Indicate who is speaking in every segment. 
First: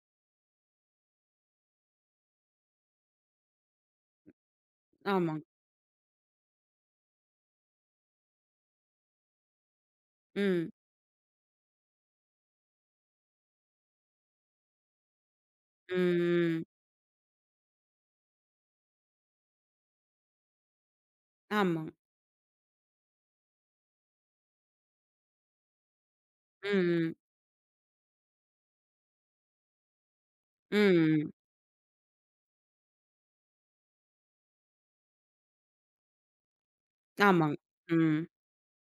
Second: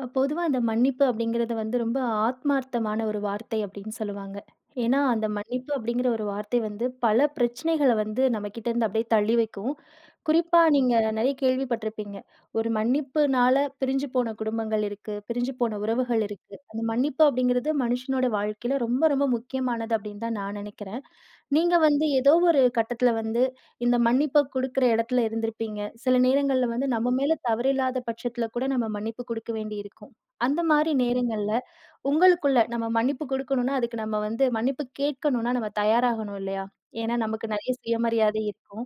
Speaker 1: பொதுவா அந்த மன்னிப்பு அப்படிங்கிறது வந்து ரொம்ப ஆத்மார்த்தமான ஒரு வார்த்தை அப்படின்னு சொல்லுவாங்க. ஏன்னா, அந்த
Speaker 2: ஆமாங்க.
Speaker 1: மன்னிப்பு அப்படிங்கிற ஒரு வார்த்தை வந்து பல பிரச்சனைகள வந்து நம்மகிட்ட இருந்து அப்படியே தள்ளி வைக்கும். குறிப்பா
Speaker 2: ம்.
Speaker 1: நீங்க நெறைய கேள்விப்பட்டிருப்பீங்க. ஒரு மன்னிப்புனால பிரிஞ்சு போன குடும்பங்கள் இருக்கு, பிரிஞ்சு போன உறவுகள் இருக்கு.
Speaker 2: ம். ம்.
Speaker 1: அந்த மன்னிப்பு அப்படிங்கிறது மனுஷனோட வாழ்க்கையில ரொம்ப ரொம்ப முக்கியமானது அப்படின்னு தான் நான் நெனைக்கிறேன். நீங்க
Speaker 2: ஆமா.
Speaker 1: வந்து ஏதோ ஒரு கட்டத்தில வந்து இந்த மன்னிப்ப குடுக்குற இடத்துல இருந்திருப்பீங்க. சில நேரங்கள்ல
Speaker 2: ம்.
Speaker 1: வந்து நம்ம
Speaker 2: ம்.
Speaker 1: மேல தவறில்லாத பட்சத்துல கூட நம்ம மன்னிப்பு குடுக்க வேண்டி இருக்கும். அந்த மாரி
Speaker 2: ம். ம்.
Speaker 1: நேரங்கள்ல உங்களுக்குள்ள நம்ம மன்னிப்பு குடுக்கணும்னா, அதுக்கு நம்ம வந்து மன்னிப்பு கேட்கணும்னா நம்ம தயாராகணும் இல்லையா? ஏன்னா நமக்கு
Speaker 2: ஆமாங்க.
Speaker 1: நெறைய
Speaker 2: ம்.
Speaker 1: சுயமரியாதை இருக்கும்.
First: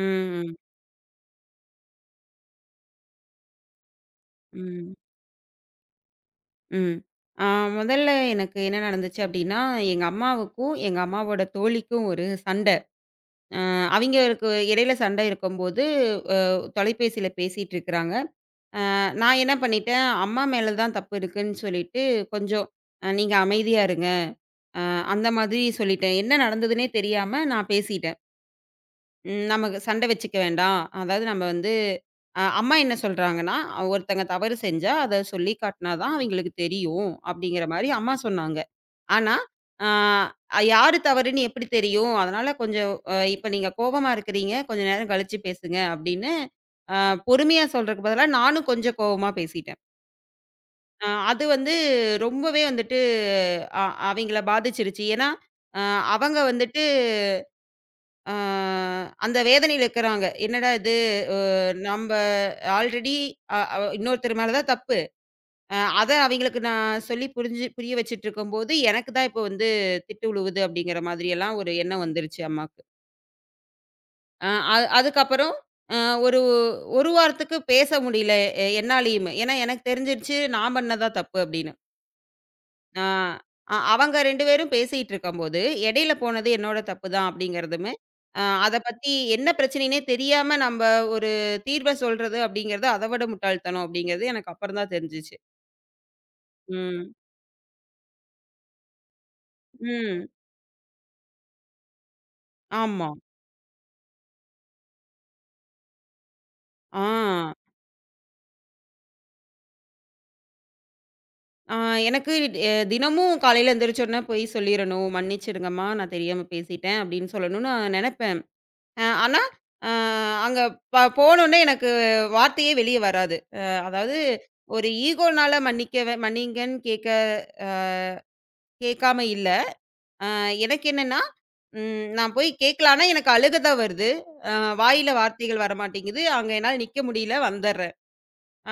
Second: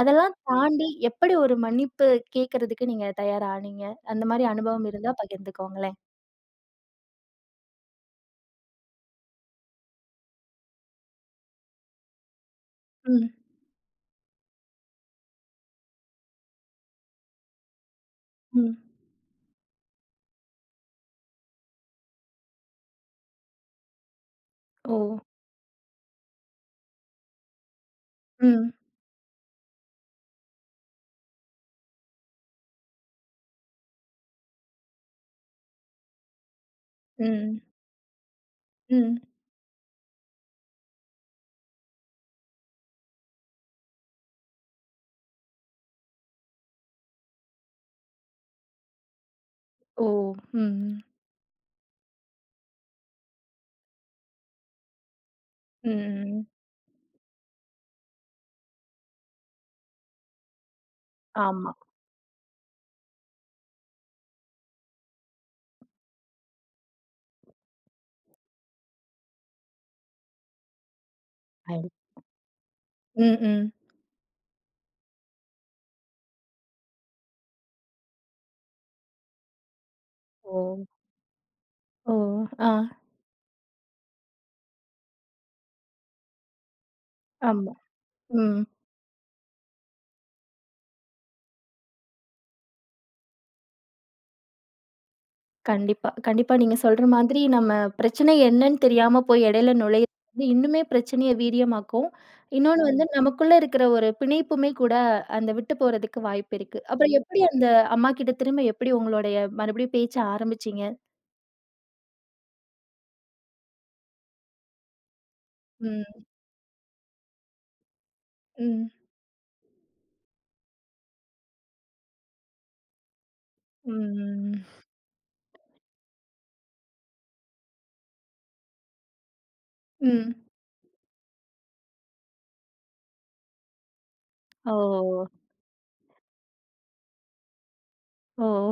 Speaker 1: அதெல்லாம் தாண்டி எப்படி ஒரு மன்னிப்பு கேட்கறதுக்கு நீங்க தயாரானீங்க? அந்த மாரி அனுபவம்
Speaker 2: ம்.
Speaker 1: இருந்தா பகிர்ந்துக்கோங்களேன்.
Speaker 2: ம். ஆ முதல்ல எனக்கு என்ன நடந்துச்சு அப்டின்னா, எங்க அம்மாவுக்கும், எங்க அம்மாவோட தோழிக்கும் ஒரு சண்ட.
Speaker 1: ம்.
Speaker 2: அ அவிங்களுக்கு இடையில சண்டை இருக்கும்போது, அ தொலைபேசியில பேசிட்டு இருக்குறாங்க.
Speaker 1: ம்.
Speaker 2: நான் என்ன பண்ணிட்டேன், அம்மா மேல தான் தப்பு இருக்குன்னு சொல்லிட்டு, கொஞ்சம் நீங்க அமைதியா இருங்க" அ
Speaker 1: ஓ!
Speaker 2: அந்த மாதிரி சொல்லிட்டேன். என்ன நடந்ததுன்னே தெரியாம நான் பேசிட்டேன்.
Speaker 1: ம்.
Speaker 2: ம். நமக்கு சண்டை வச்சுக்க வேண்டாம். அதாவது நம்ம வந்து அம்மா என்ன சொல்றாங்கன்னா, ஒருத்தங்க தவறு செஞ்சா அத சொல்லி காட்டினா தான் அவங்களுக்கு தெரியும்.
Speaker 1: ம்.
Speaker 2: அப்படிங்கிற மாரி அம்மா சொன்னாங்க.
Speaker 1: ம்.
Speaker 2: ஆனா, ஆ யாரு தவறுன்னு எப்படி தெரியும்? அதனால கொஞ்சம் இப்ப நீங்க கோவமா இருக்கிறீங்க. கொஞ்ச நேரம் கழிச்சு பேசுங்க அப்படின்னு அ பொறுமையா சொல்றதுக்கு பதிலா நானும் கொஞ்சம் கோவமா பேசிட்டேன்.
Speaker 1: ஓ! ம்.
Speaker 2: அது வந்து ரொம்பவே வந்துட்டு அ அவைங்கள பாதிச்சிருச்சு. ஏன்னா, அ
Speaker 1: ம்.
Speaker 2: அவங்க
Speaker 1: ம்.
Speaker 2: வந்துட்டு ஆ, அந்த வேதனையில இருக்கிறாங்க. என்னடா இது அ
Speaker 1: ஆமா.
Speaker 2: நம்ப ஆல்ரெடி அ அ இன்னொருத்தர் மேல தான் தப்பு. அ அத அவைங்களுக்கு நான் சொல்லி புரிய வச்சுட்டு இருக்கும்போது, எனக்கு தான் இப்போ வந்து திட்டு விழுவுது அப்படிங்கிற மாதிரியெல்லாம் ஒரு
Speaker 1: அல்
Speaker 2: எண்ணம் வந்துருச்சு அம்மாக்கு.
Speaker 1: ம். ம்.
Speaker 2: அ அதுக்கப்புறம் அ ஒரு ஒரு வாரத்துக்கு பேச முடியல என்னாலயுமே. ஏன்னா எனக்கு தெரிஞ்சிருச்சு
Speaker 1: ஓ!
Speaker 2: நான் பண்ணது தான் தப்பு அப்படின்னு.
Speaker 1: ஓ! ஆ,
Speaker 2: ஆ. அவங்க 2 பேரும் பேசிட்டு இருக்கும்போது, இடையில போனது என்னோட தப்பு தான்
Speaker 1: ஆமா.
Speaker 2: அப்படிங்கிறதுமே,
Speaker 1: ம்.
Speaker 2: அத பத்தி என்ன பிரச்சனைன்னே தெரியாம நம்ப ஒரு தீர்வ சொல்றது அப்படிங்கிறது, அத விட முட்டாள்தனம் அப்படிங்கிறது எனக்கு அப்புறம் தான் தெரிஞ்சுச்சு.
Speaker 1: கண்டிப்பா. கண்டிப்பா நீங்க சொல்ற
Speaker 2: ம்.
Speaker 1: மாதிரி நம்ம பிரச்சனை என்னன்னு தெரியாம போய் இடையில நுழையிறது
Speaker 2: ம்.
Speaker 1: வந்து இன்னுமே பிரச்சனைய வீரியமாக்கும். இன்னொன்னு வந்து
Speaker 2: ஆமா.
Speaker 1: நமக்குள்ள இருக்கிற ஒரு பிணைப்புமே கூட அந்த விட்டு போறதுக்கு வாய்ப்பு இருக்கு. அப்புறம் எப்படி
Speaker 2: ஆ.
Speaker 1: அந்த அம்மாகிட்ட திரும்ப எப்படி உங்களுடைய மறுபடியும் பேச்ச ஆரம்பிச்சீங்க?
Speaker 2: ஆ எனக்கு தினமும் காலையில எந்திரிச்ச உடனே போய் சொல்லிரணும். "மன்னிச்சிடுங்கம்மா, நான்
Speaker 1: ம்,
Speaker 2: தெரியாம பேசிட்டேன்" அப்படின்னு சொல்லணும்னு நான் நெனப்பேன்.
Speaker 1: ம்,
Speaker 2: ஆனா, அ அங்க போனோனே எனக்கு வார்த்தையே வெளிய வராது. அதாவது
Speaker 1: ம்,
Speaker 2: ஒரு ஈகோனால மன்னிங்கன்னு கேட்க அ கேட்காம இல்ல. அ
Speaker 1: ம்.
Speaker 2: எனக்கு என்னன்னா, நான் போய் கேட்கலான்னா எனக்கு அழுக தான் வருது. அ
Speaker 1: ஓ!
Speaker 2: வாயில வார்த்தைகள் வரமாட்டேங்குது. அங்க என்னால நிக்க முடியல வந்துர்றேன்.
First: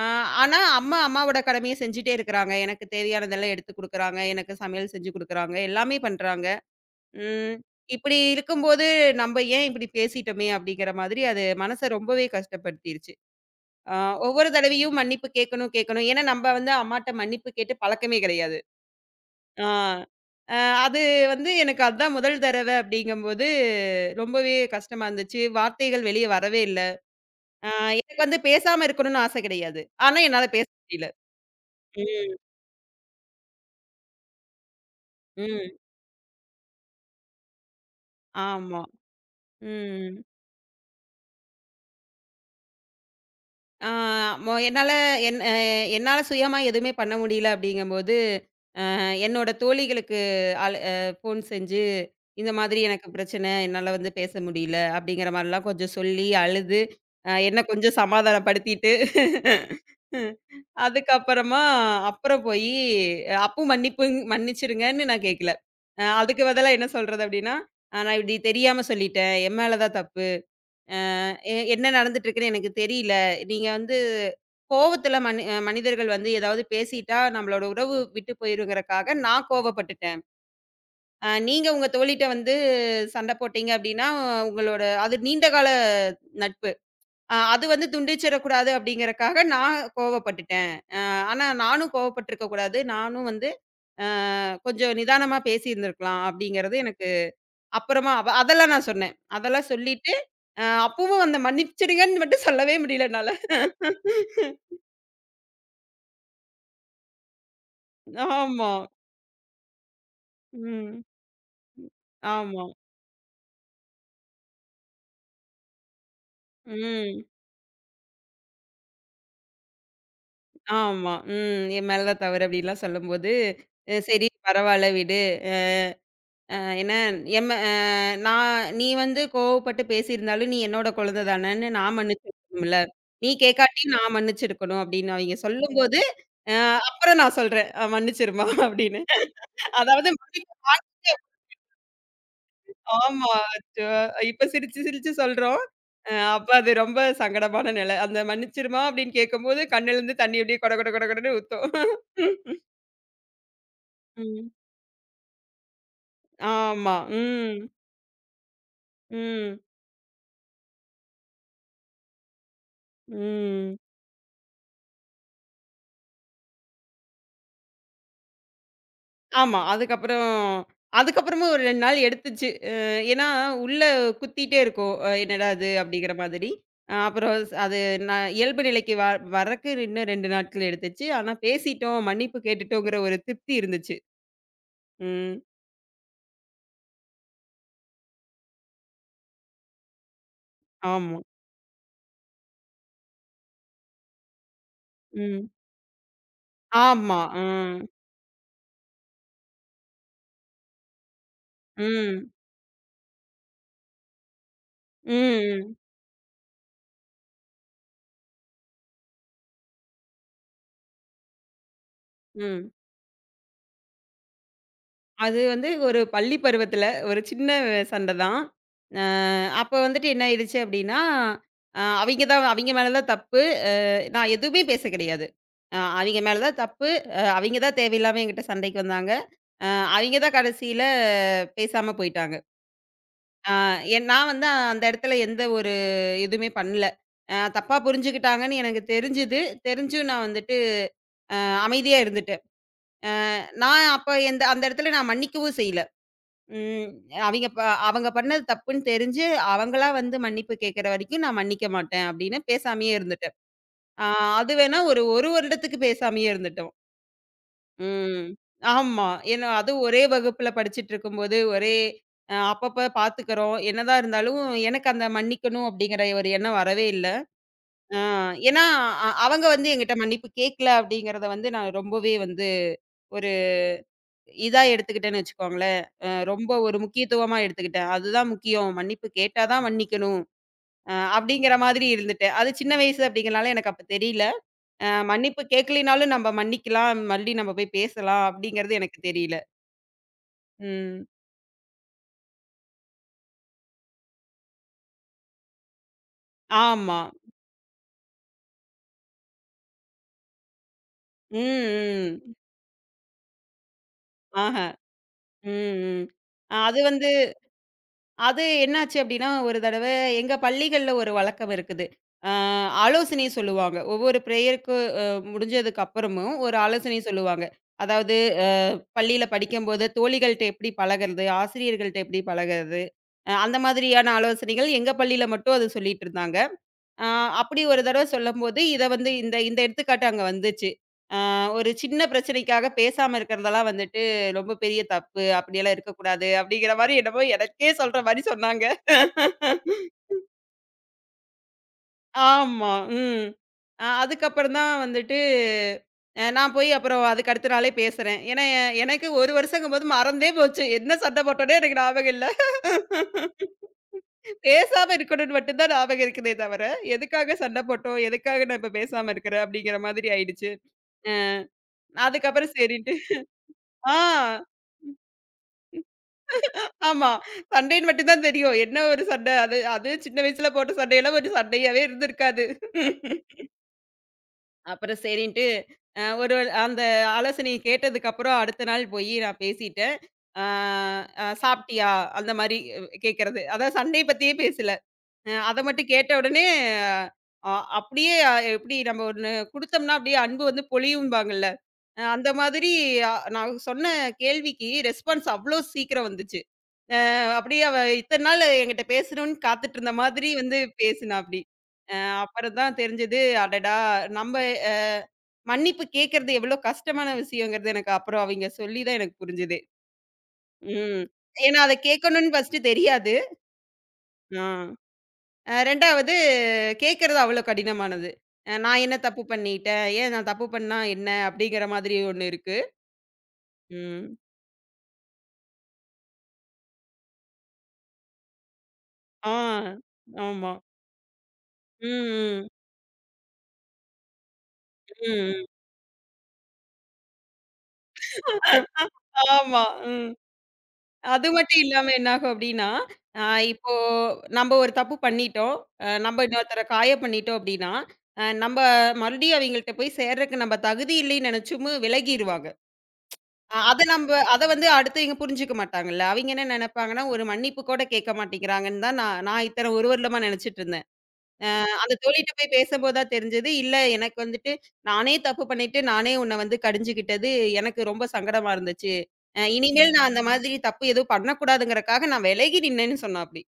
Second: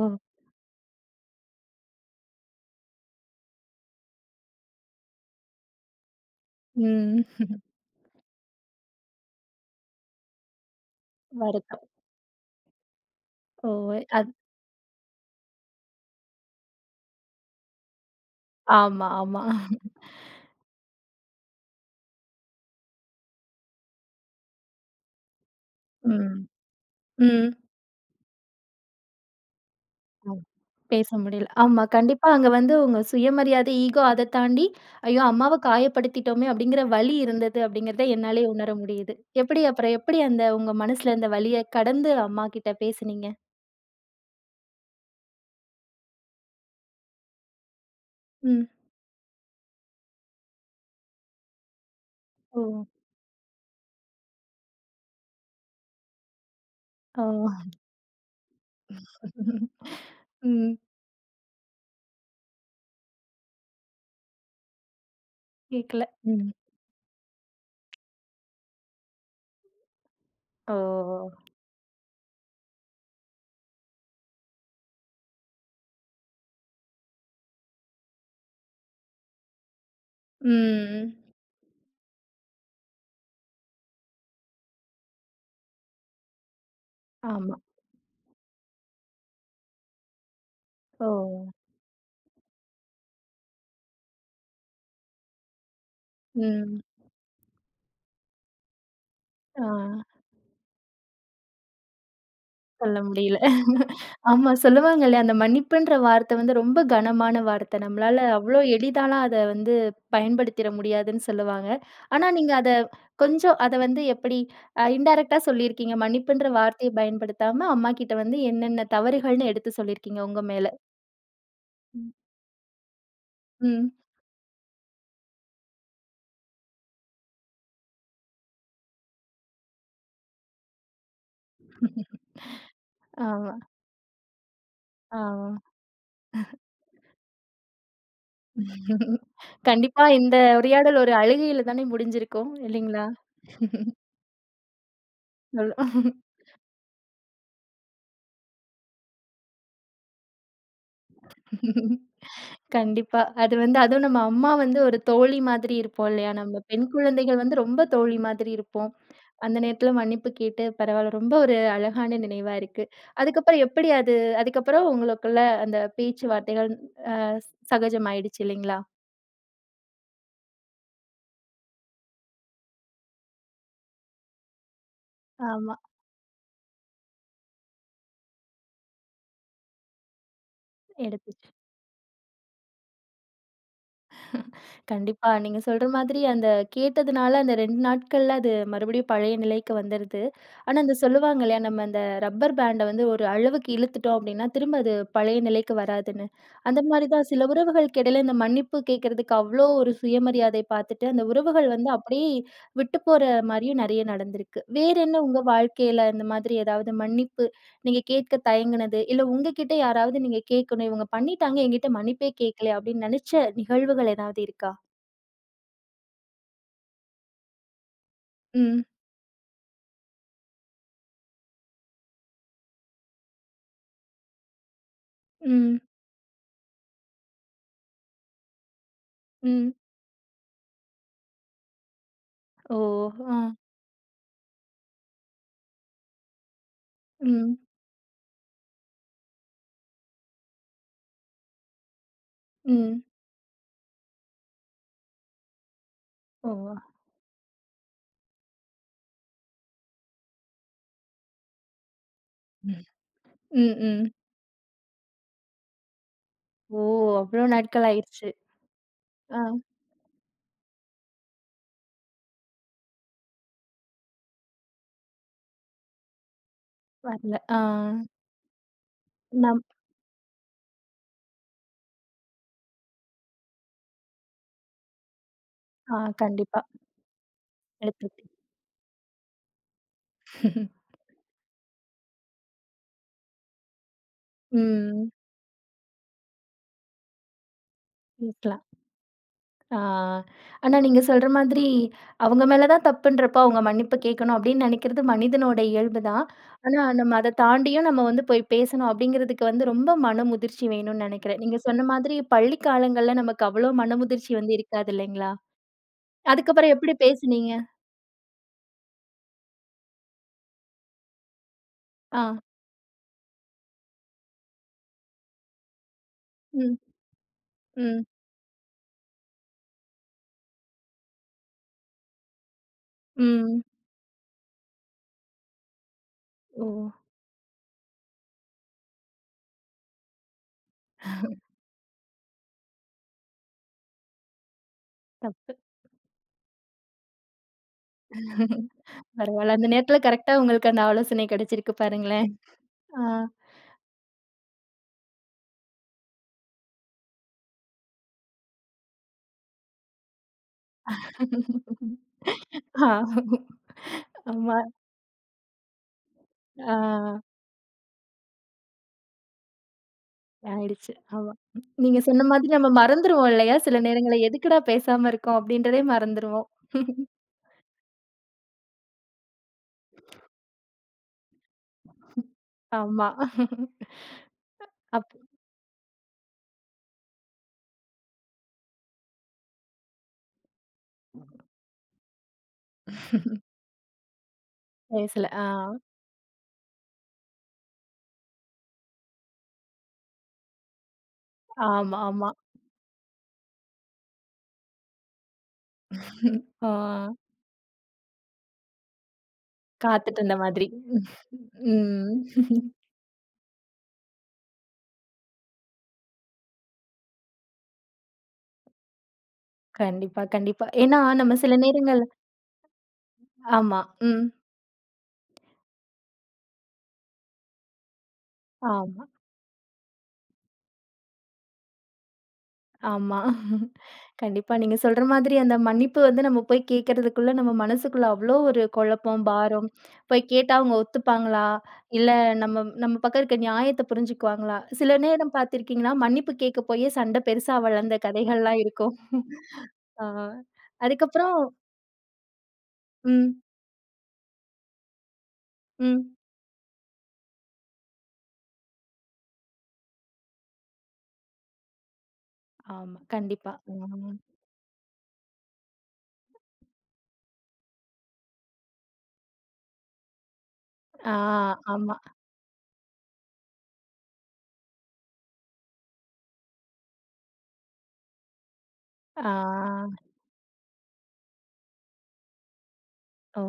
Speaker 2: அ ஆனா, அம்மாவோட கடமைய செஞ்சுட்டே இருக்கிறாங்க. எனக்கு தேவையானதெல்லாம் எடுத்து குடுக்குறாங்க. எனக்கு சமையல் செஞ்சு குடுக்குறாங்க. எல்லாமே பண்றாங்க.
Speaker 1: ம்.
Speaker 2: ம். இப்படி இருக்கும்போது, "நம்ப ஏன் இப்படி பேசிட்டோமே!" அப்படிங்கிற மாதிரி அது
Speaker 1: வருத்தம்.
Speaker 2: மனச ரொம்பவே கஷ்டப்படுத்திருச்சு.
Speaker 1: ஓ!
Speaker 2: ஆ
Speaker 1: அது
Speaker 2: ஒவ்வொரு தடவையும் மன்னிப்பு கேட்கணும், கேட்கணும். ஏன்னா, நம்ப வந்து அம்மாட்ட மன்னிப்பு கேட்டு பழக்கமே கிடையாது.
Speaker 1: ஆமா, ஆமா.
Speaker 2: ஆ. அ அது வந்து எனக்கு அதான் முதல் தடவ அப்படிங்கும்போது, ரொம்பவே கஷ்டமா இருந்துச்சு. வார்த்தைகள் வெளிய
Speaker 1: ம்,
Speaker 2: வரவே இல்ல.
Speaker 1: ம்.
Speaker 2: ஆ எனக்கு வந்து பேசாம இருக்கணும்னு ஆசை கிடையாது. ஆனா, என்னால பேச முடியல.
Speaker 1: பேச முடியல. ஆமா. கண்டிப்பா
Speaker 2: ம்.
Speaker 1: அங்க வந்து உங்க சுயமரியாதை, ஈகோ அத தாண்டி, "ஐயோ! அம்மாவ
Speaker 2: ம்.
Speaker 1: காயப்படுத்திட்டோமே!" அப்படிங்கிற வலி இருந்தது அப்படிங்கிறத என்னாலே உணர
Speaker 2: ஆமா.
Speaker 1: முடியுது. எப்படி அப்புறம்
Speaker 2: ம்.
Speaker 1: எப்படி அந்த உங்க மனசுல இருந்த வலிய கடந்து அம்மாகிட்ட பேசுனீங்க?
Speaker 2: ஆ மொ என்னால என் அ என்னால சுயமா எதுவுமே பண்ண முடியல அப்படிங்கும்போது
Speaker 1: ம்.
Speaker 2: என்னோட தோழிகளுக்கு அழ அ ஃபோன் செஞ்சு, இந்த
Speaker 1: ஓ!
Speaker 2: மாதிரி எனக்கு பிரச்சனை, என்னால வந்து பேச முடியல அப்படிங்கிற மாரிலாம் கொஞ்சம் சொல்லி, அழுது,
Speaker 1: ஓ!
Speaker 2: என்ன கொஞ்சம் சமாதானப்படுத்திட்டு,
Speaker 1: ம்.
Speaker 2: அதுக்கப்புறமா அப்புறம் போயி அப்பவும் மன்னிச்சுருங்கன்னு நான் கேட்கல.
Speaker 1: கேட்கல.
Speaker 2: அதுக்கு
Speaker 1: ம்.
Speaker 2: பதிலா என்ன சொல்றது அப்படின்னா, நான் இப்படி தெரியாம சொல்லிட்டேன். என் மேல தான் தப்பு.
Speaker 1: ஓ!
Speaker 2: என்ன நடந்துட்டு இருக்குன்னு எனக்கு தெரியல. நீங்க வந்து கோவத்துல மனிதர்கள் வந்து ஏதாவது பேசிட்டா நம்மளோட உறவு விட்டு போயிருங்கிறக்காக நான் கோவப்பட்டுட்டேன்.
Speaker 1: ம்.
Speaker 2: நீங்க உங்க தோழிட்ட வந்து சண்ட போட்டீங்க அப்டின்னா, உங்களோட அது நீண்ட கால நட்பு.
Speaker 1: ஆமா.
Speaker 2: அது வந்து துண்டிச்சிடக்கூடாது அப்டிங்கிறக்காக நான் கோவப்பட்டுட்டேன்.
Speaker 1: ஓ!
Speaker 2: ஆனா நானும் கோவப்பட்டுருக்க கூடாது. நானும் வந்து அ கொஞ்சம் நிதானமா பேசியிருந்திருக்கலாம் அப்டிங்கிறது
Speaker 1: ம்.
Speaker 2: எனக்கு அப்புறமா அதெல்லாம் நான் சொன்னேன்.
Speaker 1: ஆ.
Speaker 2: அதெல்லாம் சொல்லிட்டு அப்பவும் அந்த மன்னிச்சிடுங்கன்னு மட்டும் சொல்லவே
Speaker 1: சொல்ல
Speaker 2: முடியல என்னால.
Speaker 1: முடியல. ஆமா சொல்லுவாங்கல்ல, அந்த மன்னிப்புன்ற வார்த்தை வந்து ரொம்ப கனமான வார்த்தை. நம்மளால அவ்ளோ
Speaker 2: ஆமா.
Speaker 1: எளிதாலாம் அத வந்து பயன்படுத்திற
Speaker 2: ம்.
Speaker 1: முடியாதுன்னு சொல்லுவாங்க. ஆனா நீங்க
Speaker 2: ஆமா.
Speaker 1: அத கொஞ்சம் அத வந்து எப்படி இன்டைரக்ட்டா சொல்லியிருக்கீங்க. மன்னிப்புன்ற வார்த்தைய
Speaker 2: ம்.
Speaker 1: பயன்படுத்தாம அம்மா கிட்ட வந்து என்னென்ன தவறுகள்னு எடுத்து சொல்லியிருக்கீங்க உங்க மேல.
Speaker 2: ஆமா. ம். என் மேல தான் தவறு அப்படிலாம் சொல்லும்போது,
Speaker 1: ம்.
Speaker 2: சரி பரவால்ல விடு. அ அ ஏன்னா என் மே அ நீ வந்து கோவப்பட்டு பேசியிருந்தாலும், நீ என்னோட குழந்தை தானேன்னு நான் மன்னிச்சிருக்கணும்ல. நீ
Speaker 1: ஆமா,
Speaker 2: கேட்காட்டியும் நான் மன்னிச்சிருக்கணும் அப்படின்னு அவைங்க
Speaker 1: ஆமா.
Speaker 2: சொல்லும்போது, அ அப்புறம் நான் சொல்றேன். மன்னிச்சிருமா அப்படின்னு.
Speaker 1: கண்டிப்பா
Speaker 2: அதாவது
Speaker 1: இந்த
Speaker 2: மன்னிப்பு
Speaker 1: உரையாடல் ஒரு அழுகையில தானே முடிஞ்சிருக்கும் இல்லைங்களா?
Speaker 2: ஆமா. அச்சோ! இப்ப சிரிச்சு சிரிச்சு சொல்றோம்.
Speaker 1: சொல்லு.
Speaker 2: அப்ப அது ரொம்ப சங்கடமான நிலை. அந்த மன்னிச்சிருமா அப்படின்னு கேட்கும்போது கண்ணுலருந்து தண்ணி அப்படியே கொட கொட கொட கொடன்னு ஊத்தும்.
Speaker 1: கண்டிப்பா. அது வந்து அதுவும் நம்ம அம்மா
Speaker 2: ம்.
Speaker 1: வந்து ஒரு தோழி மாதிரி இருப்போம் இல்லையா? நம்ம பெண்
Speaker 2: ஆமா.
Speaker 1: குழந்தைகள் வந்து
Speaker 2: ம்.
Speaker 1: ரொம்ப தோழி மாதிரி இருப்போம். அந்த
Speaker 2: ம்.
Speaker 1: நேரத்துல மன்னிப்பு கேட்டு பரவால்ல. ரொம்ப ஒரு அழகான நினைவா இருக்கு. அதுக்கப்புறம்
Speaker 2: ம்.
Speaker 1: எப்படி அது அதுக்கப்புறம் உங்களுக்குள்ள அந்த பேச்சு வார்த்தைகள் அ சகஜமாயிடுச்சு இல்லைங்களா?
Speaker 2: ஆமா. அதுக்கப்புறமும் ஒரு 2 நாள் எடுத்துச்சு. ஏன்னா உள்ள குத்திட்டே இருக்கும். என்னடா இது
Speaker 1: ஆமா.
Speaker 2: அப்படிங்கிற மாதிரி. அப்புறம் அது நான் இயல்பு நிலைக்கு வரக்கு இன்னும் 2 நாட்கள் எடுத்துச்சு. ஆனா
Speaker 1: எடுத்துச்சு.
Speaker 2: பேசிட்டோம், மன்னிப்பு கேட்டுட்டோங்கிற ஒரு திருப்தி இருந்துச்சு.
Speaker 1: கண்டிப்பா.
Speaker 2: ம்.
Speaker 1: நீங்க சொல்ற மாதிரி அந்த கேட்டதுனால அந்த 2 நாட்கள்ல அது மறுபடியும் பழைய நிலைக்கு வந்துருது. ஆனா, அந்த
Speaker 2: ஆமா.
Speaker 1: சொல்லுவாங்க இல்லையா, நம்ம அந்த ரப்பர் பேண்ட வந்து ஒரு அளவுக்கு இழுத்துட்டோம் அப்டின்னா, திரும்ப அது பழைய
Speaker 2: ம்.
Speaker 1: நிலைக்கு வராதுன்னு. அந்த மாரி
Speaker 2: ஆமா.
Speaker 1: தான் சில
Speaker 2: ம்.
Speaker 1: உறவுகளுக்கு இடையில இந்த மன்னிப்பு கேட்கறதுக்கு அவ்ளோ ஒரு சுயமரியாதை பார்த்துட்டு, அந்த உறவுகள் வந்து அப்படியே
Speaker 2: ம்.
Speaker 1: விட்டு போற மாரியும் நெறைய நடந்திருக்கு. வேற என்ன உங்க
Speaker 2: ம்.
Speaker 1: வாழ்க்கையில இந்த மாதிரி ஏதாவது மன்னிப்பு நீங்க கேட்க தயங்குனது, இல்ல உங்ககிட்ட யாராவது நீங்க கேட்கணும், இவங்க பண்ணிட்டாங்க என்கிட்ட மன்னிப்பே
Speaker 2: ம்.
Speaker 1: கேட்கல அப்படின்னு நெனச்ச நிகழ்வுகள் ஏதாவது இருக்கா?
Speaker 2: அது வந்து ஒரு பள்ளி பருவத்தில ஒரு சின்ன சண்ட தான்.
Speaker 1: Ừm,
Speaker 2: அ அப்ப வந்துட்டு என்ன ஆயிடுச்சு அப்டின்னா, அவிங்க மேல தான் தப்பு. அ நான் எதுவுமே பேச கிடையாது.
Speaker 1: ừm,
Speaker 2: அவிங்க மேல தான் தப்பு. அவிங்க தான் தேவையில்லாம என்கிட்ட சண்டைக்கு வந்தாங்க. அ
Speaker 1: ừm.
Speaker 2: அவிங்க தான் கடைசியில பேசாம போயிட்டாங்க.
Speaker 1: ஓ! ஆ.
Speaker 2: அ நான் வந்து அந்த இடத்துல எந்த ஒரு எதுவுமே பண்ணல.
Speaker 1: ம்,
Speaker 2: தப்பா புரிஞ்சுக்கிட்டாங்கன்னு எனக்கு தெரிஞ்சது. தெரிஞ்சும் நான் வந்துட்டு அ அமைதியா இருந்துட்டேன்.
Speaker 1: ம்.
Speaker 2: நான் அப்ப அந்த இடத்துல நான் மன்னிக்கவும் செய்யல.
Speaker 1: ஓ!
Speaker 2: ம் அவிங்க ப அவங்க பண்ணது தப்புன்னு தெரிஞ்சு, அவங்களா வந்து மன்னிப்பு கேட்கிற வரைக்கும் நான் மன்னிக்க மாட்டேன் அப்படின்னு பேசாமயே இருந்துட்டேன்.
Speaker 1: ம்,
Speaker 2: ஆ
Speaker 1: ம்.
Speaker 2: அது வேணா ஒரு 1 வருடத்துக்கு பேசாமயே இருந்துட்டோம்.
Speaker 1: ஓ! அவ்ளோ நாட்கள்
Speaker 2: ம்.
Speaker 1: ஆயிருச்சு.
Speaker 2: ஆமா.
Speaker 1: ஆ
Speaker 2: ஏன்னா அதுவும் ஒரே வகுப்புல படிச்சுட்டுருக்கும்போது, ஒரே அப்பப்ப பார்த்துக்கிறோம். என்னதான் இருந்தாலும் எனக்கு அந்த மன்னிக்கணும் அப்படிங்கிற ஒரு எண்ணம் வரவே இல்ல.
Speaker 1: வரல. ஆ
Speaker 2: ஆ ஏன்னா, அவங்க
Speaker 1: நம்
Speaker 2: வந்து என்கிட்ட மன்னிப்பு கேட்கல அப்படிங்கிறத வந்து நான் ரொம்பவே வந்து ஒரு இதா எடுத்துக்கிட்டேன்னு வச்சுக்கோங்களேன்.
Speaker 1: ஆ
Speaker 2: ரொம்ப
Speaker 1: கண்டிப்பா.
Speaker 2: ஒரு முக்கியத்துவமா எடுத்துக்கிட்டேன்.
Speaker 1: எடுத்துருக்கு.
Speaker 2: அதுதான் முக்கியம். மன்னிப்பு கேட்டா தான் மன்னிக்கணும்.
Speaker 1: ம்.
Speaker 2: அப்படிங்கிற மாதிரி இருந்துட்டேன். அது சின்ன வயசு அப்படிங்கிறனால எனக்கு அப்ப தெரியல. மன்னிப்பு கேட்கலினாலும் நம்ம மன்னிக்கலாம். மறுபடியும் நம்ம போய் பேசலாம்
Speaker 1: இருக்கலாம்.
Speaker 2: அப்படிங்கிறது எனக்கு தெரியல.
Speaker 1: ஆ ஆனா நீங்க
Speaker 2: ம்.
Speaker 1: சொல்ற மாதிரி, அவங்க மேல தான் தப்புன்றப்போ அவங்க மன்னிப்பு கேட்கணும் அப்படின்னு நெனைக்கிறது மனிதனோட இயல்பு தான். ஆனா
Speaker 2: ஆமா.
Speaker 1: நம்ம அத தாண்டியும் நம்ம வந்து போய் பேசணும் அப்படிங்கிறதுக்கு வந்து ரொம்ப மனமுதிர்ச்சி வேணும்னு நெனைக்கிறேன். நீங்க சொன்ன மாதிரி
Speaker 2: ம், ம்.
Speaker 1: பள்ளி காலங்கள்ல நமக்கு அவ்வளோ மனமுதிர்ச்சி வந்து
Speaker 2: ஆஹ.
Speaker 1: இருக்காது இல்லைங்களா?
Speaker 2: ம், ம்.
Speaker 1: அதுக்கப்புறம்
Speaker 2: அது
Speaker 1: எப்படி
Speaker 2: வந்து
Speaker 1: பேசுனீங்க?
Speaker 2: அது என்னாச்சு அப்டின்னா, ஒரு தடவ எங்க பள்ளிகள்ல ஒரு வழக்கம் இருக்குது.
Speaker 1: ஆ.
Speaker 2: அ ஆலோசனை சொல்லுவாங்க. ஒவ்வொரு பிரேயருக்கு அ முடிஞ்சதுக்கு அப்புறமும் ஒரு
Speaker 1: ம்.
Speaker 2: ஆலோசனை சொல்லுவாங்க.
Speaker 1: ம்.
Speaker 2: அதாவது அ பள்ளியில படிக்கும்போது தோழிகள்ட்ட எப்படி பழகுறது? ஆசிரியர்கள்ட்ட எப்படி பழகுறது? அந்த
Speaker 1: ம்.
Speaker 2: மாதிரியான ஆலோசனைகள் எங்க பள்ளியில மட்டும் அது சொல்லிட்டு இருந்தாங்க.
Speaker 1: ஓ!
Speaker 2: ஆ அப்படி ஒரு தடவ சொல்லும்போது, இத வந்து இந்த இந்த எடுத்துக்காட்டு அங்க வந்துச்சு. ஆ ஒரு சின்ன பிரச்சனைக்காக பேசாம இருக்கிறதெல்லாம் வந்துட்டு ரொம்ப பெரிய தப்பு.
Speaker 1: தப்
Speaker 2: அப்படியெல்லாம் இருக்கக்கூடாது. அப்படிங்கிற மாரி என்னமோ எனக்கே சொல்ற மாரி சொன்னாங்க.
Speaker 1: பரவால்ல. அந்த நேரத்துல கரெக்ட்டா உங்களுக்கு அந்த ஆலோசனை கிடைச்சிருக்கு பாருங்களேன்.
Speaker 2: ஆமா.
Speaker 1: ஆ.
Speaker 2: ம். அதுக்கப்புறம் தான் வந்துட்டு நான் போய் அப்புறம் அதுக்கு அடுத்த நாளே பேசுறேன். ஏன்னா, எனக்கு 1 வருஷங்கும்போது மறந்தே போச்சு. என்ன சண்டை போட்டோன்னே எனக்கு ஞாபகம் இல்ல.
Speaker 1: ஆ. ஆமா.
Speaker 2: பேசாம இருக்கணும்னு மட்டும் தான் ஞாபகம் இருக்குதே தவிர,
Speaker 1: ஆ.
Speaker 2: எதுக்காக சண்ட போட்டோம்? எதுக்காக நான் இப்ப பேசாம இருக்கிறேன்? அப்படிங்கிற மாதிரி ஆயிடுச்சு.
Speaker 1: ஆயிடுச்சு.
Speaker 2: அ
Speaker 1: ஆமா. நீங்க சொன்ன மாதிரி
Speaker 2: அதுக்கப்புறம்
Speaker 1: நம்ம
Speaker 2: சரின்ட்டு
Speaker 1: மறந்துருவோம் இல்லையா? சில நேரங்கள்ல
Speaker 2: ஆ
Speaker 1: எதுக்குடா பேசாம இருக்கோம் அப்படின்றதே மறந்துருவோம்.
Speaker 2: ஆமா. சண்டைன்னு மட்டும் தான் தெரியும். என்ன ஒரு சண்டை? அது அது சின்ன வயசுல போட்ட சண்டையெல்லாம் ஒரு சண்டையாவே இருந்திருக்காது.
Speaker 1: ஆமா.
Speaker 2: அப்புறம்
Speaker 1: அப்
Speaker 2: சரின்ட்டு ஒரு அந்த ஆலோசனைய கேட்டதுக்கப்புறம் அடுத்த நாள் போயி நான் பேசிட்டேன். ஆ அ "சாப்பிட்டியா?" அந்த மாரி கேட்கிறது. அதாவது சண்டைய பத்தியே பேசல.
Speaker 1: பேசல. ஆ.
Speaker 2: அத மட்டும் கேட்ட உடனே, அ அப்படியே எப்படி நம்ம ஒண்ணு குடுத்தோம்னா அப்படியே அன்பு வந்து பொழியும்பாங்கல்ல.
Speaker 1: ஆமா, ஆமா.
Speaker 2: அந்த மாதிரி அ நான் சொன்ன கேள்விக்கு ரெஸ்பான்ஸ் அவ்ளோ சீக்கிரம் வந்துச்சு.
Speaker 1: ஆ.
Speaker 2: அ அப்படியே அவ இத்தன நாள் என்கிட்ட பேசணும்னு காத்துட்டு இருந்த
Speaker 1: காத்துட்டு
Speaker 2: மாதிரி
Speaker 1: இருந்த
Speaker 2: வந்து
Speaker 1: மாதிரி.
Speaker 2: பேசினாப்படி. அ அப்புறம்
Speaker 1: ம்.
Speaker 2: தான் தெரிஞ்சது, அடடா! நம்ம அ மன்னிப்பு கேட்கறது எவ்வளோ கஷ்டமான விஷயங்கிறது எனக்கு அப்புறம் அவிங்க சொல்லி தான் எனக்கு புரிஞ்சது.
Speaker 1: கண்டிப்பா, கண்டிப்பா. ஏன்னா,
Speaker 2: ம்.
Speaker 1: நம்ம சில
Speaker 2: ஏன்னா அத
Speaker 1: நேரங்கள்ல
Speaker 2: கேட்கணும்னு ஃபர்ஸ்ட்டு தெரியாது.
Speaker 1: ஆமா. ம்.
Speaker 2: ஆ. 2வது கேட்கறது அவ்வளோ கடினமானது. நான் என்ன
Speaker 1: ஆமா,
Speaker 2: தப்பு பண்ணிட்டேன்? ஏன் நான் தப்பு பண்ணா என்ன? அப்படிங்கிற மாதிரி ஒண்ணு இருக்கு.
Speaker 1: ஆமா.
Speaker 2: ம்.
Speaker 1: கண்டிப்பா. நீங்க சொல்ற மாதிரி அந்த மன்னிப்பு வந்து நம்ம போய் கேட்கறதுக்குள்ள நம்ம மனசுக்குள்ள அவ்ளோ ஒரு குழப்பம்,
Speaker 2: ஆ.
Speaker 1: பாரம். போய் கேட்டா
Speaker 2: ஆமா.
Speaker 1: அவங்க ஒத்துப்பாங்களா? இல்ல
Speaker 2: ம், ம்,
Speaker 1: நம்ம நம்ம பக்கம் இருக்க நியாயத்த புரிஞ்சுக்குவாங்களா? சில நேரம்
Speaker 2: ம்.
Speaker 1: பார்த்திருக்கீங்கன்னா, மன்னிப்பு கேட்க போயே சண்டை பெருசா வளர்ந்த கதைகள்லாம் இருக்கும்.
Speaker 2: ஆமா.
Speaker 1: ஆ
Speaker 2: ம். அது
Speaker 1: அதுக்கப்புறம்
Speaker 2: மட்டும் இல்லாம என்னாகும் அப்படின்னா, அ
Speaker 1: ம்,
Speaker 2: இப்போ நம்ப ஒரு தப்பு பண்ணிட்டோம்.
Speaker 1: ம்.
Speaker 2: நம்ப இன்னொருத்தர காய பண்ணிட்டோம் அப்படின்னா, நம்ப மறுபடியும் அவிங்கள்ட்ட போய் சேர்றக்கு நம்ப தகுதி இல்லைன்னு நெனச்சும் விலகிருவாங்க.
Speaker 1: ஆமா. கண்டிப்பா.
Speaker 2: அத நம்ப
Speaker 1: ம்.
Speaker 2: அத வந்து அடுத்தவங்க புரிஞ்சுக்க மாட்டாங்கல்ல. அவைங்க என்ன நெனைப்பாங்கன்னா, ஒரு மன்னிப்பு கூட கேட்க மாட்டேங்கிறாங்கன்னு தான் நான் நான் இத்தன ஒரு வருடமா நெனைச்சிட்டுருந்தேன்.
Speaker 1: ஆ
Speaker 2: அ
Speaker 1: ஆமா.
Speaker 2: அந்த தோழிட்ட போய் பேசம்போது தான் தெரிஞ்சது, இல்ல எனக்கு வந்துட்டு நானே தப்பு பண்ணிட்டு, நானே உன்ன வந்து கடிஞ்சுக்கிட்டது எனக்கு ரொம்ப சங்கடமா இருந்துச்சு.
Speaker 1: ஆ.
Speaker 2: இனிமேல் நான் அந்த மாதிரி தப்பு எதுவும் பண்ணக்கூடாதுங்கிறக்காக நான் விலகி நின்னேன்னு
Speaker 1: ஓ!
Speaker 2: சொன்னாப்படி.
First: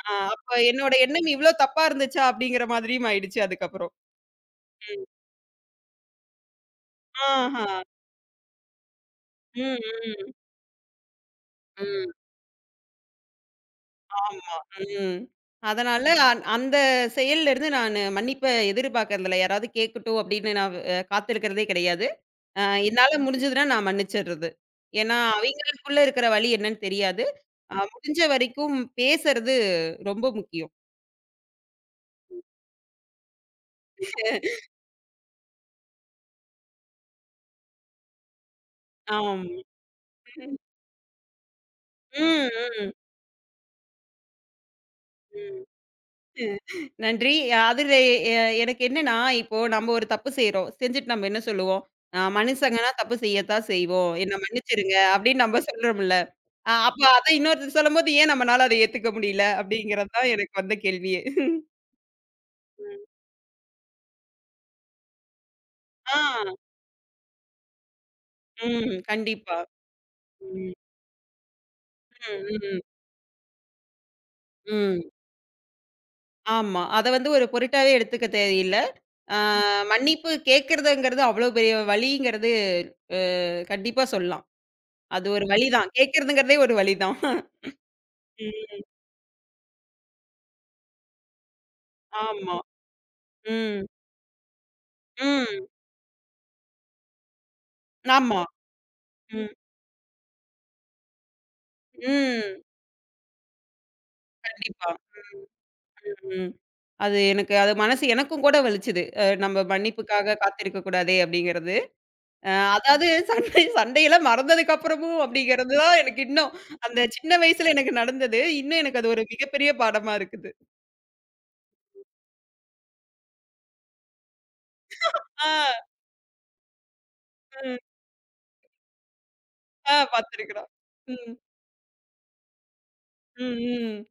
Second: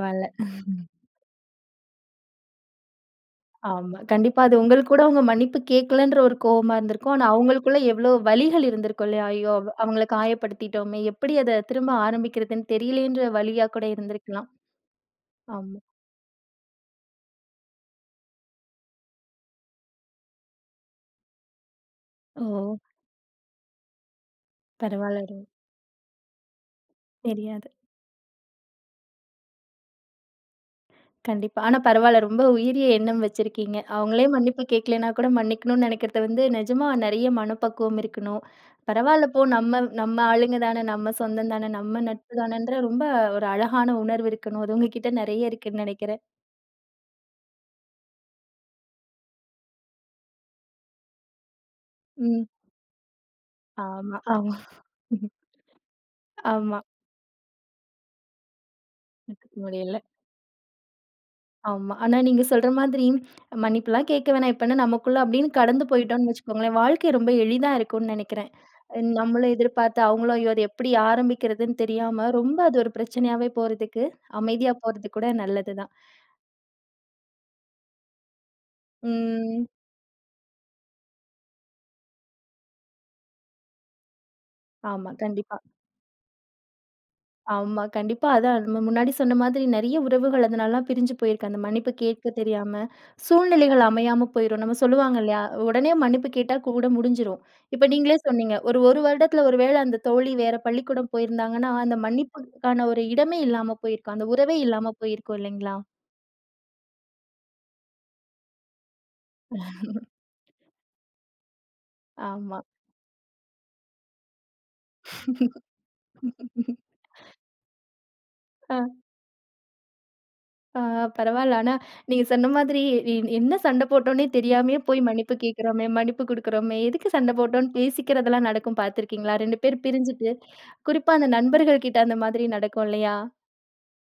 Speaker 2: ஆ அப்ப என்னோட எண்ணம் இவ்ளோ தப்பா இருந்துச்சா? அப்படிங்கிற மாதிரியும் ஆயிடுச்சு அதுக்கப்புறம்.
Speaker 1: ஆமா. கண்டிப்பா அது உங்களுக்கு கூட
Speaker 2: ம்.
Speaker 1: அவங்க மன்னிப்பு கேட்கலன்ற ஒரு கோவமா இருந்திருக்கும். ஆனா
Speaker 2: ஆஹா.
Speaker 1: அவங்களுக்குள்ள எவ்ளோ வலிகள் இருந்திருக்கும் இல்லையா? ஐயோ! அவ-
Speaker 2: ம்,
Speaker 1: அவங்கள
Speaker 2: ம்,
Speaker 1: காயப்படுத்திட்டோமே! எப்படி அத திரும்ப
Speaker 2: ம்.
Speaker 1: ஆரம்பிக்கிறதுன்னு தெரியலேன்ற வலியா கூட இருந்திருக்கலாம்.
Speaker 2: ஆமா. ம்.
Speaker 1: ஆமா.
Speaker 2: அதனால அந்த செயல்லருந்து நானு மன்னிப்ப எதிர்பார்க்கறதில்ல. யாராவது கேட்கட்டும் அப்படின்னு நான் காத்திருக்கிறதே கிடையாது.
Speaker 1: ஓ!
Speaker 2: அ என்னால முடிஞ்சதுன்னா நான் மன்னிச்சர்றது. ஏன்னா,
Speaker 1: பரவால்ல.
Speaker 2: அவைங்களுக்குள்ள இருக்கிற வலி என்னன்னு தெரியாது.
Speaker 1: தெரியாது.
Speaker 2: முடிஞ்ச வரைக்கும் பேசறது ரொம்ப முக்கியம்.
Speaker 1: கண்டிப்பா. ஆனா பரவால்ல. ரொம்ப உயரிய எண்ணம் வச்சிருக்கீங்க. அவங்களே மன்னிப்பு கேட்கலன்னா கூட மன்னிக்கணும்னு நினைக்கிறது வந்து நிஜமா நெறைய மனப்பக்குவம் இருக்கணும். பரவால்ல போ
Speaker 2: ஆம்.
Speaker 1: நம்ம நம்ம ஆளுங்க தான, நம்ம சொந்தம் தான, நம்ம நட்பு
Speaker 2: ம்,
Speaker 1: தானன்ற
Speaker 2: ம்,
Speaker 1: ரொம்ப ஒரு அழகான உணர்வு இருக்கணும். அது உங்ககிட்ட நெறைய
Speaker 2: ம்.
Speaker 1: இருக்குன்னு நினைக்கிறேன்.
Speaker 2: நன்றி. அதுல எ எனக்கு என்னன்னா, இப்போ நம்ம ஒரு தப்பு செய்றோம். செஞ்சுட்டு நம்ம என்ன சொல்லுவோம்?
Speaker 1: ம்.
Speaker 2: மனுசங்கன்னா தப்பு செய்யத்தான் செய்வோம்.
Speaker 1: ஆமா,
Speaker 2: என்ன
Speaker 1: ஆமா.
Speaker 2: மன்னிச்சிருங்க அப்படின்னு நம்ம சொல்றோம்ல.
Speaker 1: ஆமா.
Speaker 2: அப்ப அத இன்னொருத்தர் சொல்லும்போது, ஏன் நம்மனால அத ஏத்துக்க முடியல?
Speaker 1: ஏத்துக்க முடியல.
Speaker 2: அப்படிங்கிறது தான் எனக்கு வந்த கேள்வியே.
Speaker 1: ஆமா. ஆனா நீங்க சொல்ற மாதிரி மன்னிப்புலாம் கேட்க வேணாம். இப்ப என்ன நமக்குள்ள அப்படின்னு கடந்து
Speaker 2: ஆ,
Speaker 1: போயிட்டோம்னு வச்சுக்கோங்களேன், வாழ்க்கை ரொம்ப எளிதா இருக்கும்னு நெனைக்கிறேன்.
Speaker 2: ம்.
Speaker 1: நம்மளும்
Speaker 2: கண்டிப்பா.
Speaker 1: எதிர்பார்த்து அவங்களும் ஐயோ! அது
Speaker 2: ம்.
Speaker 1: எப்படி ஆரம்பிக்கிறதுன்னு தெரியாம
Speaker 2: ம்,
Speaker 1: ரொம்ப அது
Speaker 2: ம்,
Speaker 1: ஒரு பிரச்சனையாவே போறதுக்கு, அமைதியா
Speaker 2: ம்.
Speaker 1: போறது கூட நல்லதுதான்.
Speaker 2: ஆமா. அத வந்து ஒரு பொருட்டாவே எடுத்துக்க தேவையில்ல. ஆ
Speaker 1: ம்.
Speaker 2: மன்னிப்பு கேட்கிறதுங்கிறது அவ்வளோ பெரிய வலிங்கிறது அ கண்டிப்பா சொல்லலாம்.
Speaker 1: ஆமா,
Speaker 2: அது ஒரு
Speaker 1: கண்டிப்பா.
Speaker 2: வலி தான். கேட்கிறதுங்கிறதே ஒரு வலி தான்.
Speaker 1: ஆமா. கண்டிப்பா. அதான் நம்ம
Speaker 2: ம்.
Speaker 1: முன்னாடி சொன்ன மாதிரி நெறைய உறவுகள் அதனாலலாம் பிரிஞ்சு போயிருக்கு. அந்த மன்னிப்பு கேட்க
Speaker 2: ஆமா.
Speaker 1: தெரியாம,
Speaker 2: ம்.
Speaker 1: சூழ்நிலைகள் அமையாம போயிரும். நம்ம சொல்லுவாங்க இல்லையா?
Speaker 2: ம்.
Speaker 1: உடனே மன்னிப்பு கேட்டா கூட முடிஞ்சிரும். இப்ப நீங்களே
Speaker 2: ஆமா.
Speaker 1: சொன்னீங்க. ஒரு 1 வருடத்துல
Speaker 2: ம்.
Speaker 1: ஒரு வேள அந்த தோழி வேற பள்ளிக்கூடம் போயிருந்தாங்கன்னா, அந்த
Speaker 2: ம்.
Speaker 1: மன்னிப்புக்கான ஒரு இடமே இல்லாம போயிருக்கும். அந்த உறவே
Speaker 2: கண்டிப்பா.
Speaker 1: இல்லாம போயிருக்கும் இல்லைங்களா?
Speaker 2: ம். அது எனக்கு அது மனசு எனக்கும் கூட வலிச்சது. நம்ம மன்னிப்புக்காக காத்திருக்க கூடாதே அப்படிங்கிறது. அ
Speaker 1: ஆமா.
Speaker 2: அதாவது சண்டை சண்டையெல்லாம் மறந்ததுக்கு அப்புறமும் அப்படிங்கிறது தான் எனக்கு இன்னும் அந்த சின்ன வயசுல எனக்கு நடந்தது. இன்னும் எனக்கு அது ஒரு மிகப்பெரிய பாடமா இருக்குது.
Speaker 1: ஆ பரவால்ல. ஆனா, நீங்க சொன்ன மாதிரி என்ன சண்டை போட்டோன்னே தெரியாமயே போய் மன்னிப்பு
Speaker 2: ஆ,
Speaker 1: கேட்கிறோமே, மன்னிப்பு குடுக்குறோமே, எதுக்கு சண்டை போட்டோம்ன்னு
Speaker 2: ம்.
Speaker 1: பேசிக்கிறதெல்லாம் நடக்கும் பார்த்துருக்கீங்களா? 2 பேர் பிரிஞ்சுட்டு,
Speaker 2: பார்த்துருக்குறோம்.
Speaker 1: குறிப்பா அந்த
Speaker 2: ம்.
Speaker 1: நண்பர்கள் கிட்ட அந்த மாதிரி நடக்கும் இல்லையா?
Speaker 2: ம், ம்.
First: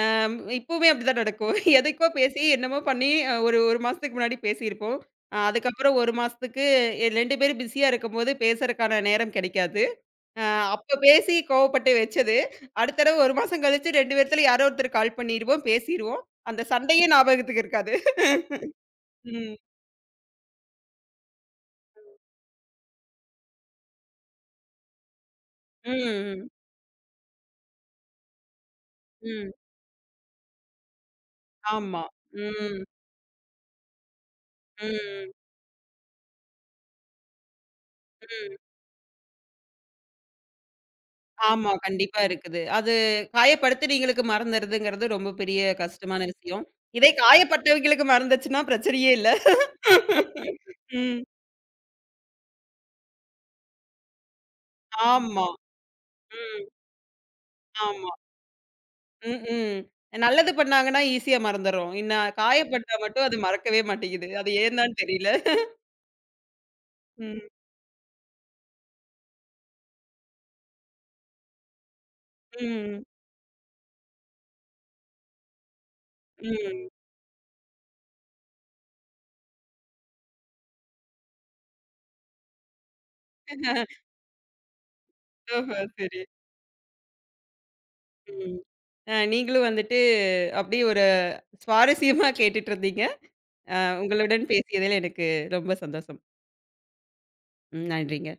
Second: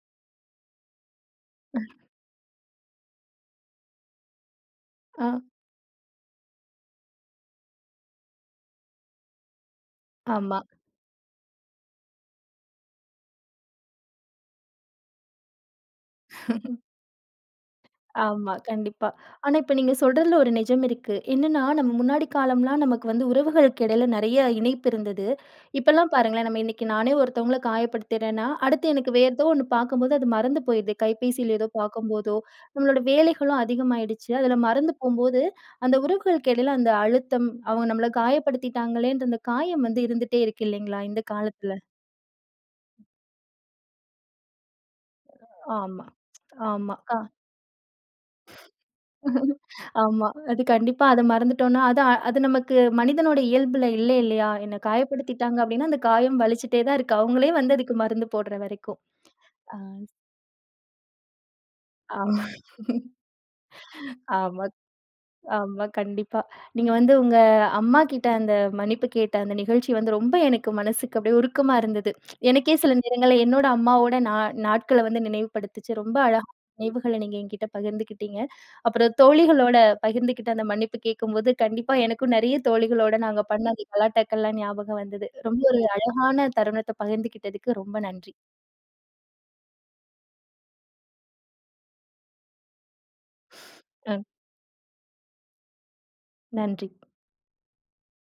Speaker 2: இப்பவுமே அப்படிதான் நடக்கும். எதுக்கோ பேசி என்னமோ பண்ணி ஒரு 1 மாசத்துக்கு முன்னாடி பேசியிருப்போம்.
Speaker 1: ஆ,
Speaker 2: அதுக்கப்புறம் 1 மாசத்துக்கு 2 பேரும் பிஸியா இருக்கும்போது பேசுறதுக்கான நேரம் கிடைக்காது. அ
Speaker 1: ஆமா.
Speaker 2: அப்ப பேசி கோவப்பட்டு வச்சது. அடுத்த தடவ 1 மாசம் கழிச்சு 2 பேத்துல யாரோ ஒருத்தர் கால் பண்ணிருவோம், பேசிருவோம். அந்த சண்டையே ஞாபகத்துக்கு இருக்காது.
Speaker 1: ஆமா, கண்டிப்பா. ஆனா,
Speaker 2: ம்.
Speaker 1: இப்ப நீங்க சொல்றதுல ஒரு நிஜம் இருக்கு. என்னன்னா, நம்ம முன்னாடி காலம்லாம் நமக்கு வந்து உறவுகளுக்கு இடையில நெறைய இணைப்பு இருந்தது. இப்பலாம் பாருங்களேன்,
Speaker 2: ம்.
Speaker 1: நம்ம இன்னைக்கு நானே ஒருத்தவங்கள காயப்படுத்துறேன்னா, அடுத்து எனக்கு வேற ஏதோ
Speaker 2: ம்.
Speaker 1: ஒண்ணு பார்க்கும்போது அது மறந்து போயிடுது. கைபேசியில ஏதோ
Speaker 2: ஆமா.
Speaker 1: பார்க்கும்போதோ,
Speaker 2: ம்.
Speaker 1: நம்மளோட வேலைகளும் அதிகமாயிடுச்சு. அதுல மறந்து
Speaker 2: ம்.
Speaker 1: போம்போது, அந்த உறவுகளுக்கு இடையில அந்த அழுத்தம், அவங்க நம்மள
Speaker 2: ம்.
Speaker 1: காயப்படுத்திட்டாங்களேன்ற அந்த காயம் வந்து இருந்துட்டே இருக்கு இல்லைங்களா? இந்த
Speaker 2: ஆமா.
Speaker 1: காலத்துல.
Speaker 2: கண்டிப்பா இருக்குது. அது காயப்படுத்துனீங்களுக்கு மறந்துருதுங்கிறது ரொம்ப பெரிய
Speaker 1: ஆமா,
Speaker 2: கஷ்டமான விஷயம்.
Speaker 1: ஆமா.
Speaker 2: இதே காயப்பட்டவங்களுக்கு மறந்துச்சுன்னா பிரச்சனையே இல்ல.
Speaker 1: ஆமா. அது கண்டிப்பா அத
Speaker 2: ம்.
Speaker 1: மறந்துட்டோம்னா, அது அ- அது நமக்கு மனிதனோட இயல்புல இல்ல இல்லையா? என்ன
Speaker 2: ஆமா.
Speaker 1: காயப்படுத்திட்டாங்க அப்டின்னா, அந்த காயம்
Speaker 2: ம்.
Speaker 1: வலிச்சுட்டே தான் இருக்கு. அவங்களே வந்து அதுக்கு
Speaker 2: ஆமா.
Speaker 1: மருந்து போடுற வரைக்கும்.
Speaker 2: ம்.
Speaker 1: ஆ.
Speaker 2: ம். நல்லது பண்ணாங்கன்னா ஈஸியா மறந்துர்றோம். இன்ன
Speaker 1: ஆமா,
Speaker 2: காயப்பட்டா மட்டும் அது மறக்கவே மாட்டேங்குது. அது
Speaker 1: ஆமா.
Speaker 2: ஏன் தான் தெரியல.
Speaker 1: ஆமா, கண்டிப்பா. நீங்க வந்து உங்க
Speaker 2: ம்.
Speaker 1: அம்மாகிட்ட அந்த மன்னிப்பு கேட்ட அந்த நிகழ்ச்சி வந்து ரொம்ப எனக்கு மனசுக்கு அப்படியே உருக்கமா இருந்தது. எனக்கே சில
Speaker 2: ம்.
Speaker 1: நேரங்கள்ல என்னோட அம்மாவோட நாட்கள வந்து நினைவுபடுத்துச்சு. ரொம்ப அழகா
Speaker 2: ம்.
Speaker 1: நினைவுகள நீங்க என்கிட்ட பகிர்ந்துக்கிட்டீங்க. அப்புறம் தோழிகளோட பகிர்ந்துக்கிட்ட அந்த மன்னிப்பு கேட்கும்போது, கண்டிப்பா எனக்கும் நெறைய தோழிகளோட நாங்க பண்ண அந்த கலாட்டாக்கள்லாம் ஞாபகம் வந்தது. ரொம்ப
Speaker 2: ஓஹோ!
Speaker 1: ஒரு
Speaker 2: சரி.
Speaker 1: அழகான தருணத்த பகிர்ந்துக்கிட்டதுக்கு ரொம்ப நன்றி.
Speaker 2: ம். நீங்களும் வந்துட்டு அப்படியே ஒரு சுவாரஸ்யமா கேட்டுட்டு இருந்தீங்க. அ
Speaker 1: ம்.
Speaker 2: உங்களுடன் பேசியதில் எனக்கு ரொம்ப சந்தோஷம்.
Speaker 1: நன்றி.
Speaker 2: ம். நன்றிங்க.